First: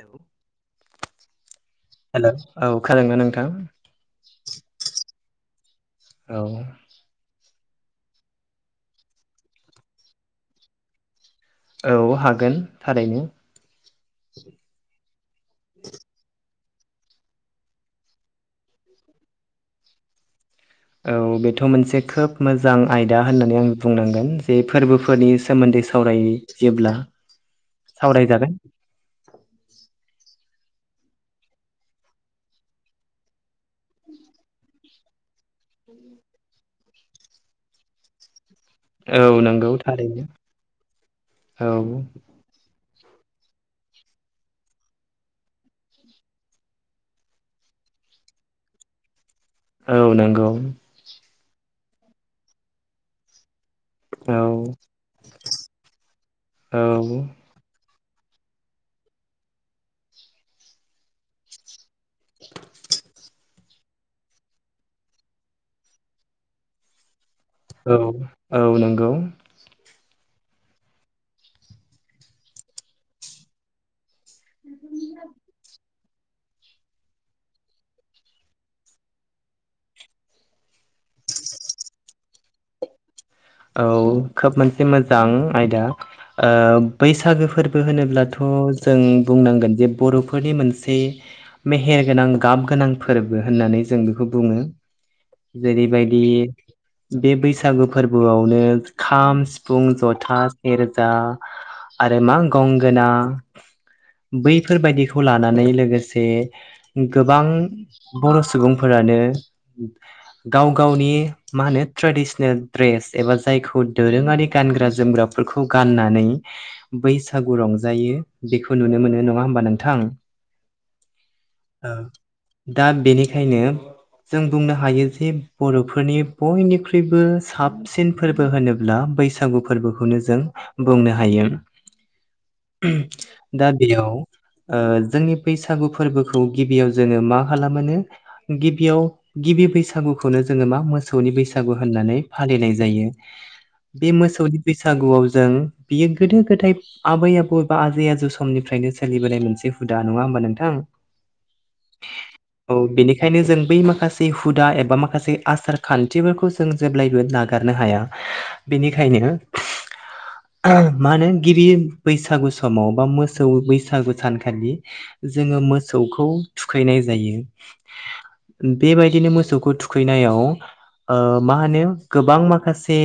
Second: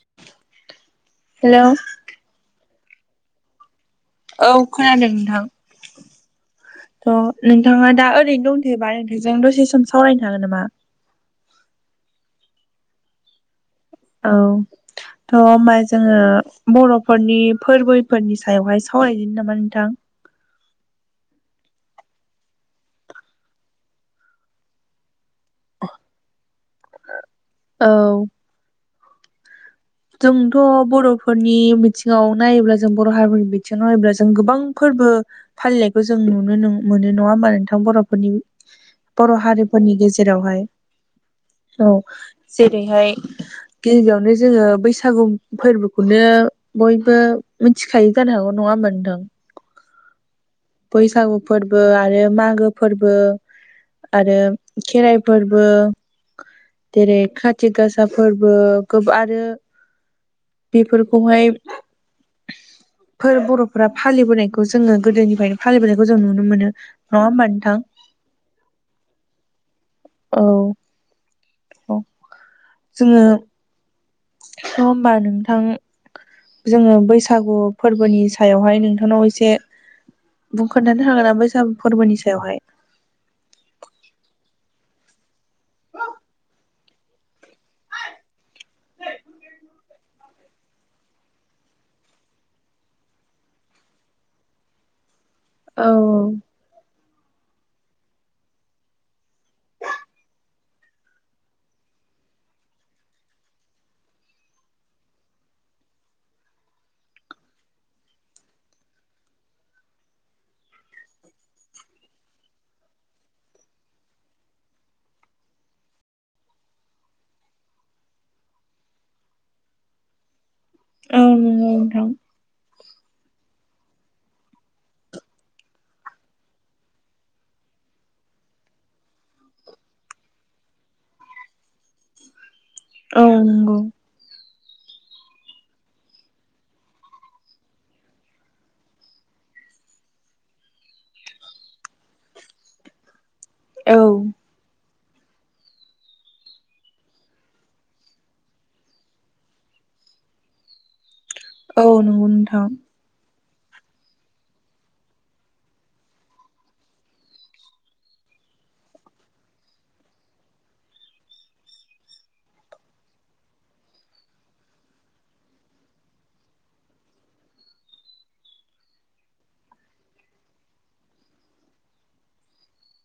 Hello hello औ खोनादोंना नोंथां? औ खोनादों नोंथां। औ। थ' नोंथाङा दा ओरैनो दंथयोबा नोंथांजों दसे सम सावरायनो हागोन नामा? औ हागोन थारैनो। औ थ' होनबा जोङो बर'फोरनि फोरबोफोरनि सायावहाय सावरायदिनो नामा नोंथां? औ बेथ' मोनसे खोब मोजां आयदा होननानै आं बुंनांगोन बे फोरबोफोरनि सोमोन्दै सावरायोब्ला औ सावरायजागोन जोंथ' बर'फोरनि बिथिङाव नायोब्ला जों बर' हारिनि बिथिङाव नायोब्ला जों गोबां फोरबो फालिनायखौ जों नुनो मोनो नङा होमबा नोंथां बर'फोरनि बर' औ नंगौ हारिफोरनि थारैनो गेजेरावहाय औ जेरैहाय गिबियावनो जोङो बैसागु फोरबोखौनो बयबो मिथिखायो जानो हागौ नङाहोमबा नोंथां? औ नंगौ। बैसागु फोरबो आरो मागो फोरबो आरो औ खेराइ फोरबो औ जेरै खाथि गासा फोरबो गोब आरो बेफोरखौहाय फोर बर'फोरा फालिबोनायखौ जोङो गोदोनिफ्रायनो फालिबोनायखौ जों नुनो मोनो। नङा होमबा नोंथां औ औ नंगौ। औ औ जोङो स होमबा नोंथां जोङो बैसागु फोरबोनि सायावहाय नोंथांनाव एसे बुं खोन्थानो हागोन नामा बैसागु फोरबोनि सायावहाय औ खोब मोनसे मोजां आयदा ओ बैसागो फोरबो होनोब्लाथ' जों जों बुंनांगोन जे बर'फोरनि मोनसे मेहेर गोनां गाब गोनां फोरबो होननानै जों बेखौ बुङो [inaudible] जेरैबायदि बे बैसागु फोर बोआवनो खाम सिफुं जथा सेरजा आरो मा गंगोना बैफोरबायदिखौ लानानै लोगोसे गोबां बर' सुबुंफोरा नो गाव गावनि मा होनो ट्रेडिसनेल द्रेस एबा जायखौ दोरोङारि गानग्रा जोमग्राफोरखौ गाननानै बैसागु रं जायो बेखौ नुनो मोनो नङा होमबा नोंथां? [unintelligible] नंगौ ओ नोंथां दा बेनिखायनो जों बुंनो हायो जे बर'फोरनि बयनिख्रुइबो साबसिन फोरबो होनोब्ला बैसागु फोरबोखौनो जों बुंनो हायो। [unintelligible] दा नंगौ बेयाव ओ जोंनि बैसागु फोरबोखौ गिबियाव जोङो मा खालामोनो गिबियाव गिबि बैसागुखौनो जोङो मा मोसौनि बैसागु होननानै फालिनाय जायो औ बे मोसौनि बैसा बैसागुआव जों बियो गोदो गोदाय आबै आबौ एबा आजै आजौ समनिफ्रायनो सोलिबोनाय मोनसे हुद दा नङा होमबा नोंथां? औ नंगौ नोंथां। औ बेनिखायनो जों बै माखासे हुदा एबा माखासे आसार खान्थिफोरखौ जों जेब्लाय बो नागारनो हाया बेनिखायनो मा होनो गिबि बैसागु समाव बा मोसौ बैसागु सानखालि जोङो मोसौखौ थुखैनाय जायो। बेबायदिनो मोसौखौ थुखैनायाव ओ मा होनो गोबां माखासे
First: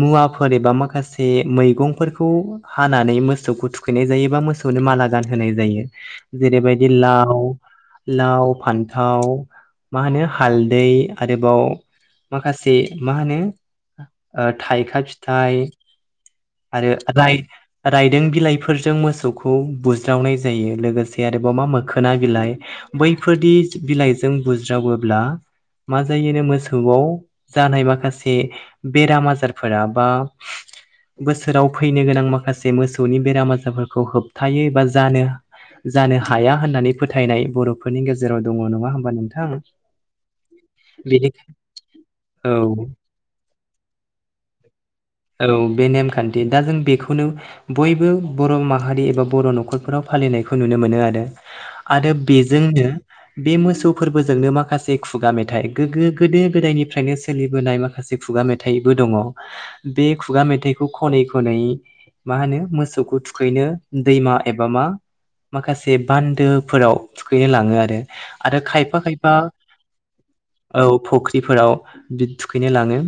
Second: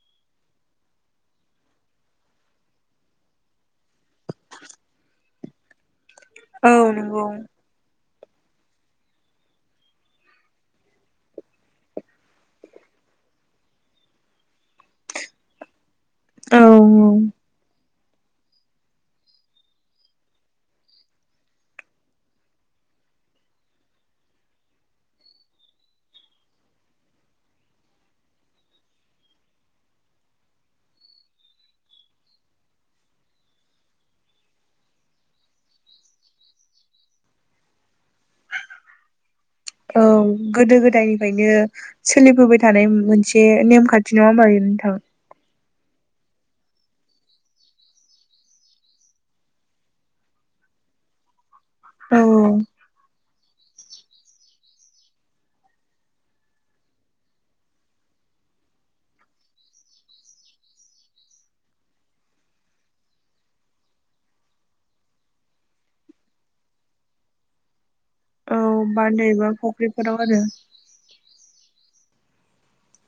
मुवाफोर एबा माखासे मैगंफोरखौ हानानै मोसौखौ थुखैनाय जायोबा मोसौ नो माला गान होनाय जायो औ जेरैबायदि नंगौ लाव लाव फान्थाव मा होनो हालदै आरोबाव माखासे से मा होनो ओ थाइखा फिथाइ औ आरो औ रायदों बिलाइफोरजों मोसौखौ बुज्रावनाय जायो लोगोसे आरोबाव मा मोखोना बिलाइ बैफोरदि बिलाइजों बुज्रावोब्ला मा जायोनो मोसौआव जानाय माखासे बेराम आजारफोरा बा बोसोराव फैनो गोनां माखासे मोसौनि बेराम आजारफोरखौ होबथायो एबा जानो जानो हाया होननानै फोथायनाय बर'फोरनि गेजेराव दङ नङा होमबा नोंथां? औ गोदो बेनि गोदायनिफ्रायनो सो औ लिबोबाय थानाय मोनसे नेम खान्थि नङा होनबा बेयो नोंथां? औ बे नेमखान्थि दा जों बेखौनो बयबो बर' माहारि एबा बर' न'खरफोराव फालिनायखौ नुनो मोनो आरो आरो औ बेजोंनो बे मोसौ फोरबोजोंनो माखासे खुगा मेथाइ गोगो गोदो गोदायनि निफ्रायनो सोलिबोनाय माखासे खुगा मेथाइबो दङ बे खुगा मेथाइखौ खनै खनै मा होनो मोसौखौ थुखैनो दैमा एबा मा माखासे बान्दोफोराव थुखैनो लाङो आरो औ आरो खायफा बान्दो खायफा एबा फुख्रिफोराव आरो औ फख्रिफोराव थुखैनो लाङो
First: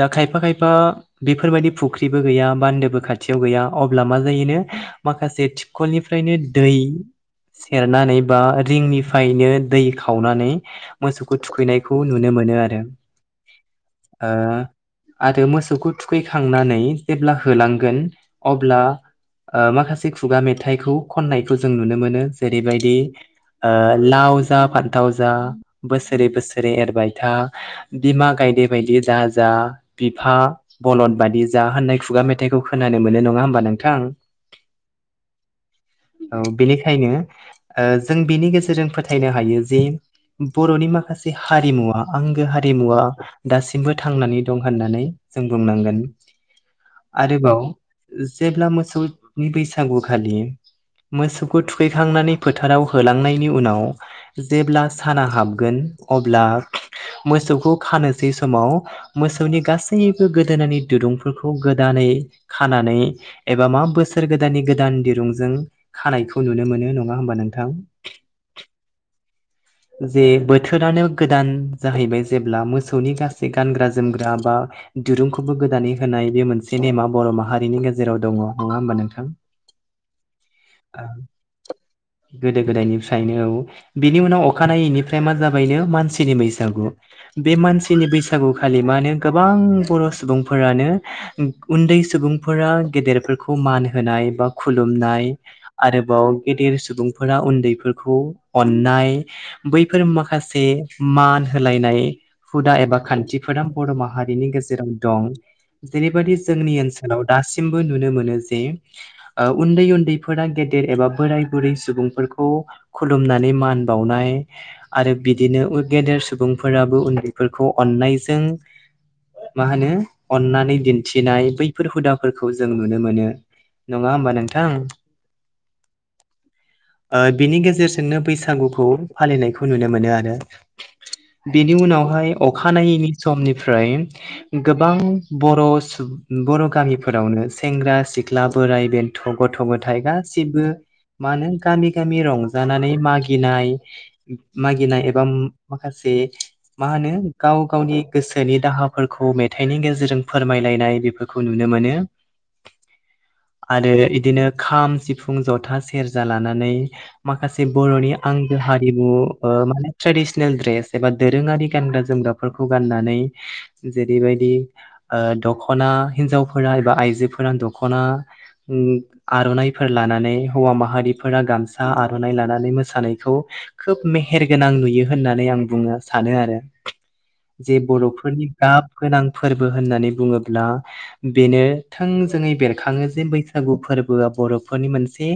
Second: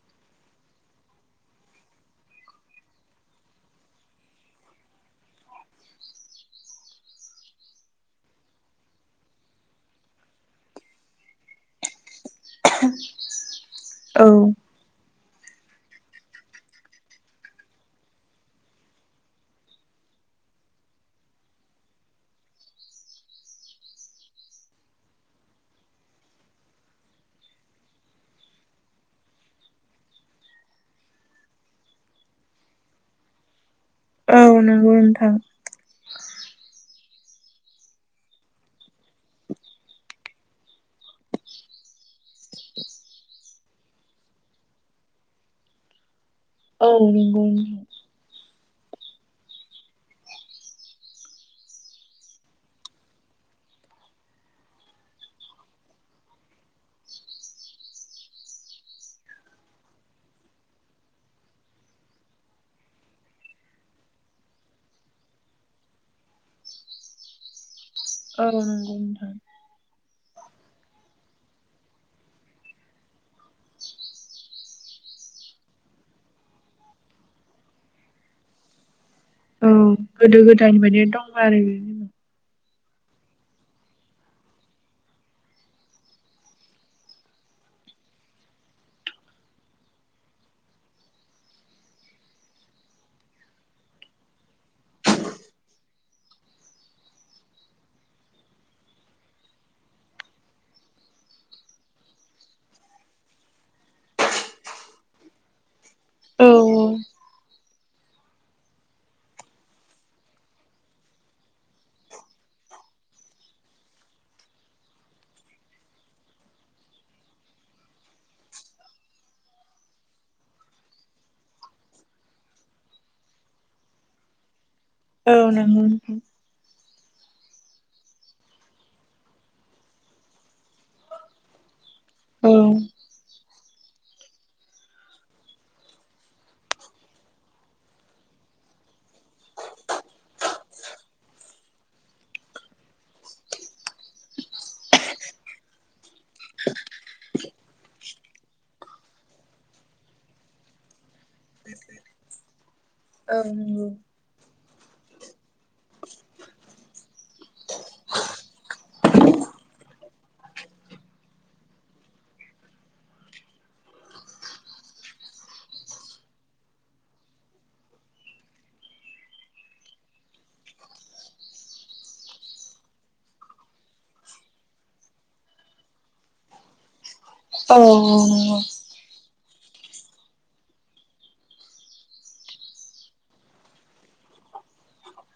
दा खायफा खायफा बेफोरबायदि फुख्रिबो गैया बान्दोबो खाथि थियाव गैया अब्ला मा जायोनो माखासे थिंखलनिफ्रायनो दै सेरनानै बा रिंनिफ्रायनो दै खावनानै मोसौखौ थुखैनायखौ नुनो मो मोनो आरो औ ओ आरो मोसौखौ थुखैखांनानै जेब्ला होलांगोन अब्ला ओलमाखासे खुगा मेथाइखौ खननायखौ जों नुनो मोनो जेरैबायदि ओ लाव जा फान्थाव जा बोसोरै बोसोरै एरबाय था बिमा गायदे बायदि दाजा बिफा बलन बायदि जा होननाय खुगा मेथाइखौ खोनानो मोनो नङा होमबा नोंथां औ नंगौ नोंथां। औ बेनिखायनो ओ जों बिनि गेजेरजों फोथायनो हायो जि बर'नि माखासे हारिमुवा आंगो हारिमुआ दासिमबो थांनानै दं होननानै जों बुंनांगोन औ नोंगौ आरोबाव जेब्ला मोसौनि बैसागुखालि मोसौखौ थुखैखांनानै फोथाराव होलांनायनि उनाव जेब्ला साना हाबगोन अब्ला मोसौखौ खानोसै समाव मोसौनि गासैबो गोदोनानि दुरुंफोरखौ गोदानै खानानै एबा मा बोसोर गोदाननि गोदान दिरुंजों खानायखौ नुनो मोनो नङा होमबा नोंथां औ नंगौ नोंथां जे बोथोरानो गोदान जाहैबाय जेब्ला मोसौनि गासै गानग्रा जोमग्रा बा दिरुंखौबो गोदानै होनाय बे मोनसे नेमा बर' माहारिनि गेजेराव दङ नङा होमबा नोंथां औ गोदो गोदायनि बायदि दं आरो गोदो गोदायनिफ्रायनो बिनि उनाव अखानायैनिफ्राय मा जाबायनो मानसिनि बैसागु बे मानसिनि बैसागुखालि मा होनो गोबां बर' सुबुंफोरानो उन्दै सुबुंफोरा गेदेरफोरखौ मान होनाय बा खुलुमनाय आरोबाव गेदेर सुबुंफोरा उन्दैफोरखौ अननाय बैफोर माखासे मान होलायनाय हुदा एबा खान्थिफोरा बर' माहारि रिनि गेजेराव दं जेरैबायदि जोंनि औ ओनसोलाव दासिमबो नुनो मोनो जे ओ उन्दै उन्दैफोरा गेदेर एबा बोराय बुरै सुबुंफोरखौ खुलुमनानै मान बावनाय आरो बिदिनो गेदेर सुबुंफोराबो उन्दैफोरखौ अननायजों मा होनो अन्नानै दिन्थिनाय बैफोर हुदाफोरखौ जों नुनो मोनो नङा होमबा नोंथां औ नोंगौ नोंगौ ओ बिनि गेजेरजोंनो बैसागु खौ फालिनायखौ नुनो मोनो आरो बिनि उनावहाय औ नंगौ अखानायैनि समनि फ्राय गोबां बर' सु बर' गामिफोरावनो सेंग्रा सिख्ला बोराइ बेन्थ' गथ' गथाय गासिबो मानो गामि गामि रंजानानै मागिनाय मागिनाय एबा माखासे मा होनो गाव गावनि गोसोनि दा हाफोरखौ मेथाइनि गेजेरजों फोरमायलायनाय बेफोरखौ नुनो मोनो। औ नंगौ बिदिनो खाम सिफुं जथा सेरजा लानानै माखासे बर'नि आं हारिमु माने ट्रेडिसनेल ड्रेस एबा दोरोङारि गानग्रा जोमग्राफोरखौ गाननानै जेरैबायदि दख'ना हिनजावफोरा एबा आइजोफोरा दख'ना आर'नाफोर लानानै हौवा माहारिफोरा गामसा आर'ना लानानै मोसानाय- खौ खोब मेहेर गोनां नुयो होननानै आं बुंनो सानो आरो औ जे बर'फोरनि नंगौ गाब गोनां फोरबो होननानै बुङोब्ला बेनो थोंजोङै बेरखाङो जे बैसागु फोरबोआ बर'फोरनि मोनसे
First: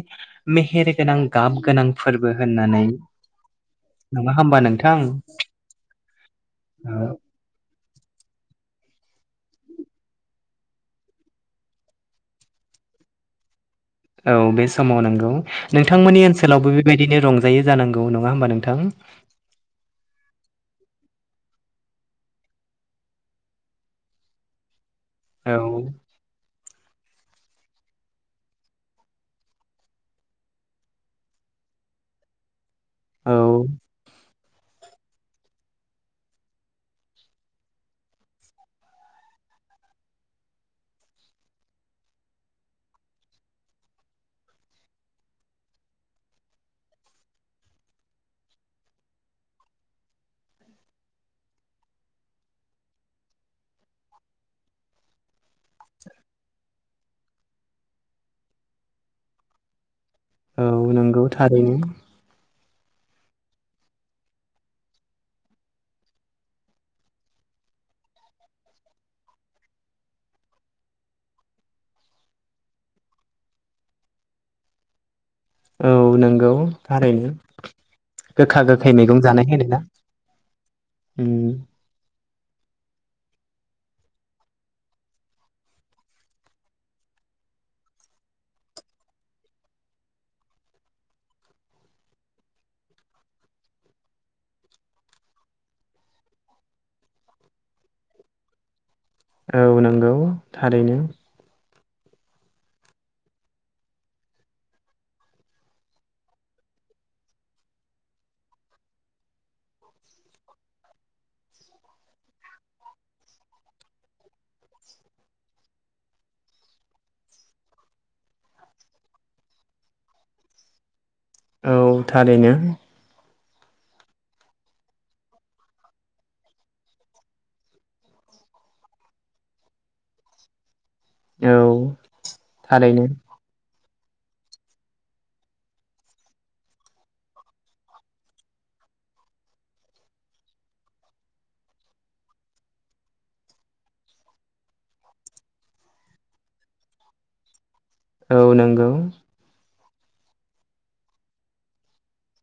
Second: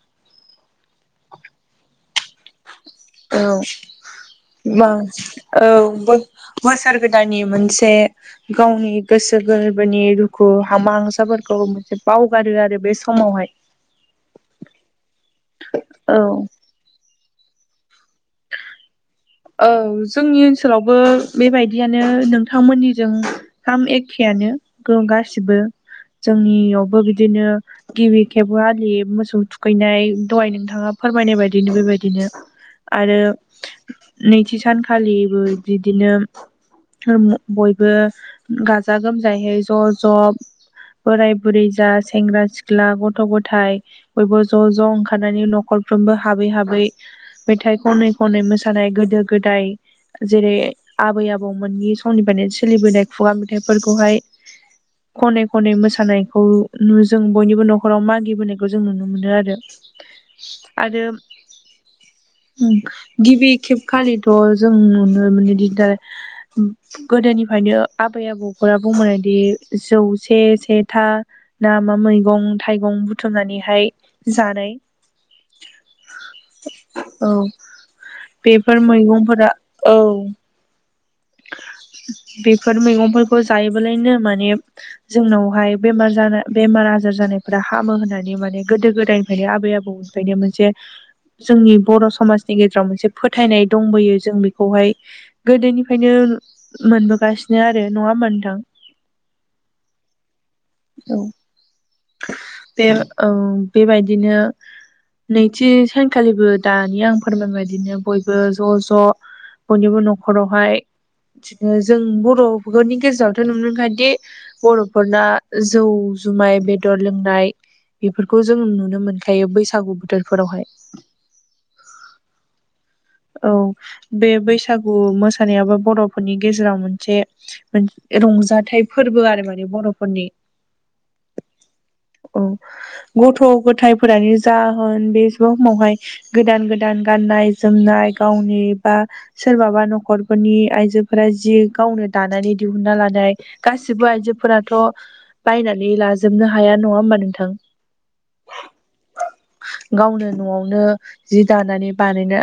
मेहेर गोनां गाब गोनां फोरबो होननानै नङा होमबा बा नोंथां औ औ बोसोर गोदाननि मोनसे गावनि गोसो गोरबोनि दुखु हामा हांसाफोरखौ मोनसे बावगारो आरो बे समावहाय औ बे समाव नंगौ औ नोंथांमोननि ओनसोलावबो बेबायदिनो रं- जायो जानांगौ नङा होमबा नोंथां औ जोंनि ओनसोलावबो बेबायदियानो नोंथांमोननिजों थाम एखेयानो औ गासिबो जोंनियावबो बिदिनो गिबि खेबबो आलि मोसौ थुखैनाय दहाय नोंथाङा फोरमायनाय बायदिनो बेबायदिनो आरो औ नैथि सानखालिबो बिदिनो बयबो गाजा गोमजायैै ज' ज' बोराय बुरै जा सेंग्रा सिख्ला गथ' गथाय बयबो ज' ज' ओंखारनानै न'खर फ्रोमबो हाबै हाबै मेथाइ खनै खनै मोसायो थानाय गोदो गोदाय जेरै आबै आबौमोननि समनिफ्रायनो सोलिबोनाय खुगा मेथाइ फोरखौहाय खनै खनै मोसानायखौ जों बयनिबो नखराव मानि बोनायखौ जों नुनो मोनो आरो औ आरो नंगौ थारैनो गिबि खेबखालिथ जों नुनो मोनो दिदार गोदोनिफ्रायनो आबै आबौखौ नखरा बुंबोनायदि जौसे से था ना मा मैगं थाइगं बुथुमनानै बेहाय जानाय औ नंगौ औ थारोयनो गोखा बेफोर गोखै मैगं मैगंफोरा जानाय होनो ना औ बेफोर मैगं खौ जायोबालायनो माने जोंनावहाय बेमार जानाय बेमार आजार जानायफोरा हामो होननानै माने गोदो गोदायनिफ्रायनो आबै आबौनिफ्रायनो मोनसे जोंनि बर‌ समाजनि गेजेराव मोनसे फोथायनाय दंबोयो जों बेखौहाय गोदोनि ओंखायनो मोनबोगासिनो आरो नङा ओमबा नोंथां औ नोंगौ थारैनो औ बे औ बेबायदिनो नैथि सानखालिबो दानि आं फोरमायबायदिनो बयबो ज ज बयनिबो नखरावहाय बिदिनो जों बरफोरनि गेजेरावथ नुनोखायदि बर फोरना जौ जुम माइ बेदर लोंनाय बेफोरखौ जों नुनो मोनखायो बैसागु बोथोरफोरावहाय औ थारैनो औ बे बैसागु मोसानायाबो बरफोरनि गेजेराव मोनसे रंजाथाइ फोरबो आरो माने बरफोरनि औ औ थारैनो गथ गथाय फो फोरानि जाहोन बेसे समावहाय गोदान गोदान गाननाय जोमनाय गावनि बा सोरबाबा नखरफोरनि आइजोफोरा जि गावनो दानानै दिहुनना लानाय गासिबो आइजोफोराथ बायनानै नानै लाजोबनो हाया नङा होमबा नोंथां औ नोंगौ गावनो नआवनो जि दानानै बानायना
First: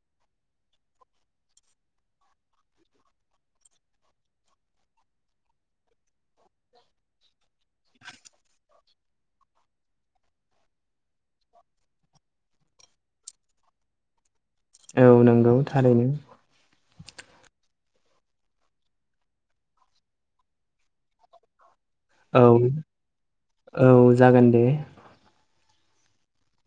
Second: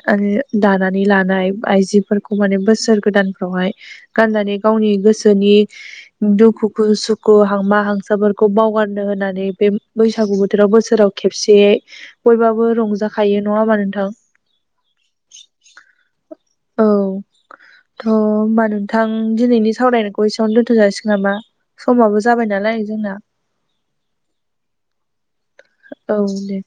दानानै लानाय आइजोफोर बेखौ माने बोसोर गोदानफ्रावहाय गाननानै गावनि गोसोनि दुखुखो सुखु हांमा हां साफोरखौ बावगारनो होननानै बे बैसागु बोथोराव बोसोराव खेबसे बयबाबो रंजा जाखायो नङा होमबा नोंथां। औ नंगौ थारैनो औ थ होमबा नोंथां दिनैनि सावरायनायखौ एसेयावनो दोन्थ जासिगोन नामा। समाबो औ जाबाय नालाय जोंना। औ जागोन दे औ दे